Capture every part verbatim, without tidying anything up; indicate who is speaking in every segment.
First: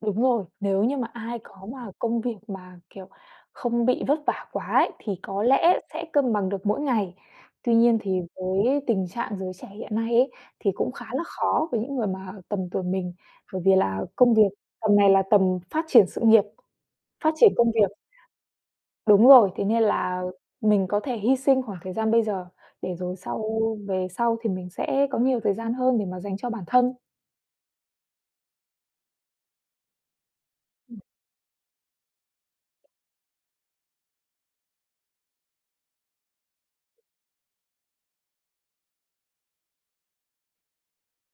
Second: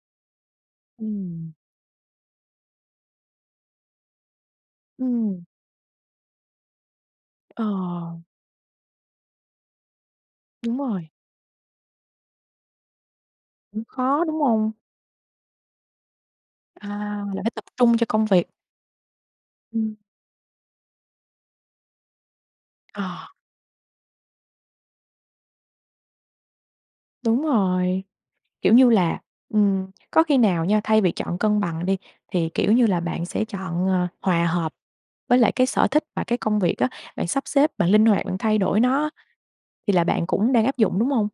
Speaker 1: Đúng rồi, nếu như mà ai
Speaker 2: Ừm.
Speaker 1: có mà công việc mà, kiểu, không bị vất vả quá ấy thì có
Speaker 2: Ừm.
Speaker 1: lẽ sẽ cân bằng được mỗi ngày. Tuy nhiên,
Speaker 2: Ờ.
Speaker 1: thì với tình trạng giới trẻ hiện nay ấy, thì
Speaker 2: Đúng
Speaker 1: cũng khá
Speaker 2: rồi.
Speaker 1: là khó với những người mà tầm tuổi mình, bởi vì
Speaker 2: Cũng
Speaker 1: là
Speaker 2: khó,
Speaker 1: công
Speaker 2: đúng
Speaker 1: việc
Speaker 2: hông?
Speaker 1: tầm này là tầm phát triển sự nghiệp,
Speaker 2: À,
Speaker 1: phát
Speaker 2: là phải
Speaker 1: triển
Speaker 2: tập
Speaker 1: công việc.
Speaker 2: trung cho công việc.
Speaker 1: Đúng rồi, thế nên
Speaker 2: Ừm.
Speaker 1: là mình có thể hy sinh khoảng thời gian bây giờ để rồi
Speaker 2: Ờ.
Speaker 1: sau về sau thì mình sẽ có nhiều thời gian hơn để mà dành cho bản thân.
Speaker 2: Đúng rồi, kiểu như là ừm, có khi nào nha,
Speaker 1: Ừm.
Speaker 2: thay vì chọn cân bằng đi, thì, kiểu như là, bạn sẽ chọn, ờ, hòa hợp với lại cái sở thích và cái công việc á, bạn sắp xếp, bạn linh hoạt, bạn thay đổi nó á? Thì là bạn cũng đang áp dụng, đúng hông?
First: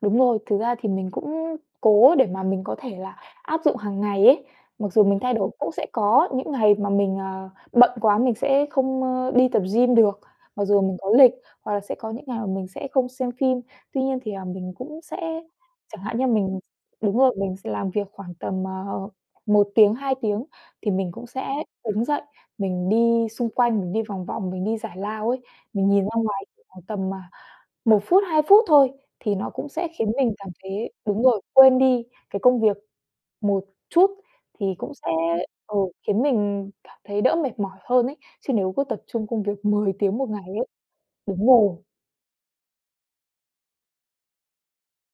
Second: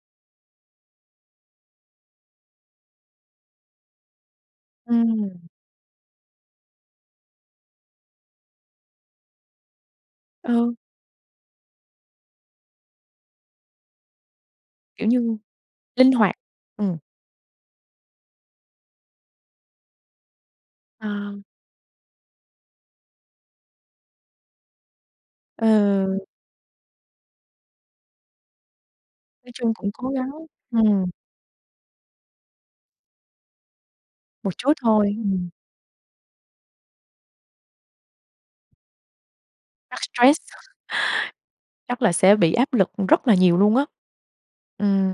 Speaker 1: Đúng rồi, thực ra thì mình cũng cố để mà mình có thể là áp dụng hàng ngày ấy. Mặc dù mình thay
Speaker 2: Ừm.
Speaker 1: đổi, cũng sẽ có những ngày mà mình, ờ, bận quá mình sẽ không, ơ, đi tập gym được, mặc
Speaker 2: Ừ.
Speaker 1: dù mình có lịch, hoặc là sẽ có những ngày mà mình sẽ không xem phim. Tuy nhiên thì, ờ, mình cũng
Speaker 2: Kiểu
Speaker 1: sẽ
Speaker 2: như
Speaker 1: chẳng
Speaker 2: linh
Speaker 1: hạn như
Speaker 2: hoạt.
Speaker 1: mình
Speaker 2: Ừm.
Speaker 1: đúng rồi, mình sẽ làm việc khoảng tầm, ờ, một tiếng, hai tiếng thì
Speaker 2: Ờ.
Speaker 1: mình cũng sẽ đứng dậy, mình đi xung quanh, mình đi vòng vòng, mình đi giải lao ấy. Mình nhìn ra
Speaker 2: Ừ.
Speaker 1: ngoài khoảng tầm, à, một phút, hai phút thôi thì nó
Speaker 2: Nói
Speaker 1: cũng
Speaker 2: chung
Speaker 1: sẽ
Speaker 2: cũng cố
Speaker 1: khiến
Speaker 2: gắng.
Speaker 1: mình cảm thấy
Speaker 2: Ừm.
Speaker 1: đúng rồi, quên đi cái công việc một chút,
Speaker 2: Một chút
Speaker 1: thì cũng sẽ
Speaker 2: thôi, ừm.
Speaker 1: ờ, khiến mình cảm thấy đỡ mệt mỏi hơn ấy. Chứ nếu cứ tập trung công việc mười
Speaker 2: Chắc
Speaker 1: tiếng một
Speaker 2: stress.
Speaker 1: ngày ấy đúng rồi.
Speaker 2: Chắc là sẽ bị áp lực rất là nhiều luôn á. Ừm.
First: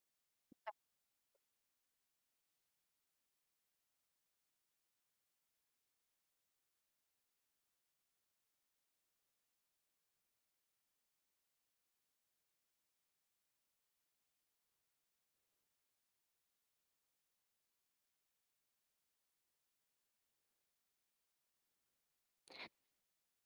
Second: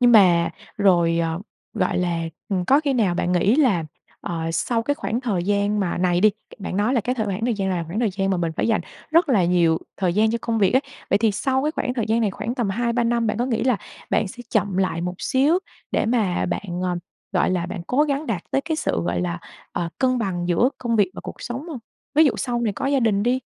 Speaker 2: Nhưng mà, rồi, ờ, gọi là, ừm, có khi nào bạn nghĩ là, ờ, sau cái khoảng thời gian mà này đi, bạn nói là cái thời khoảng thời gian là khoảng thời gian mà mình phải dành rất là nhiều thời gian cho công việc ấy. Vậy thì sau cái khoảng thời gian này khoảng tầm hai ba năm, bạn có nghĩ là bạn sẽ chậm lại một xíu để mà bạn, ờ, gọi là, bạn cố gắng đạt tới cái sự, gọi là, ờ, cân bằng giữa công việc và cuộc sống hông? Ví dụ sau này có gia đình đi.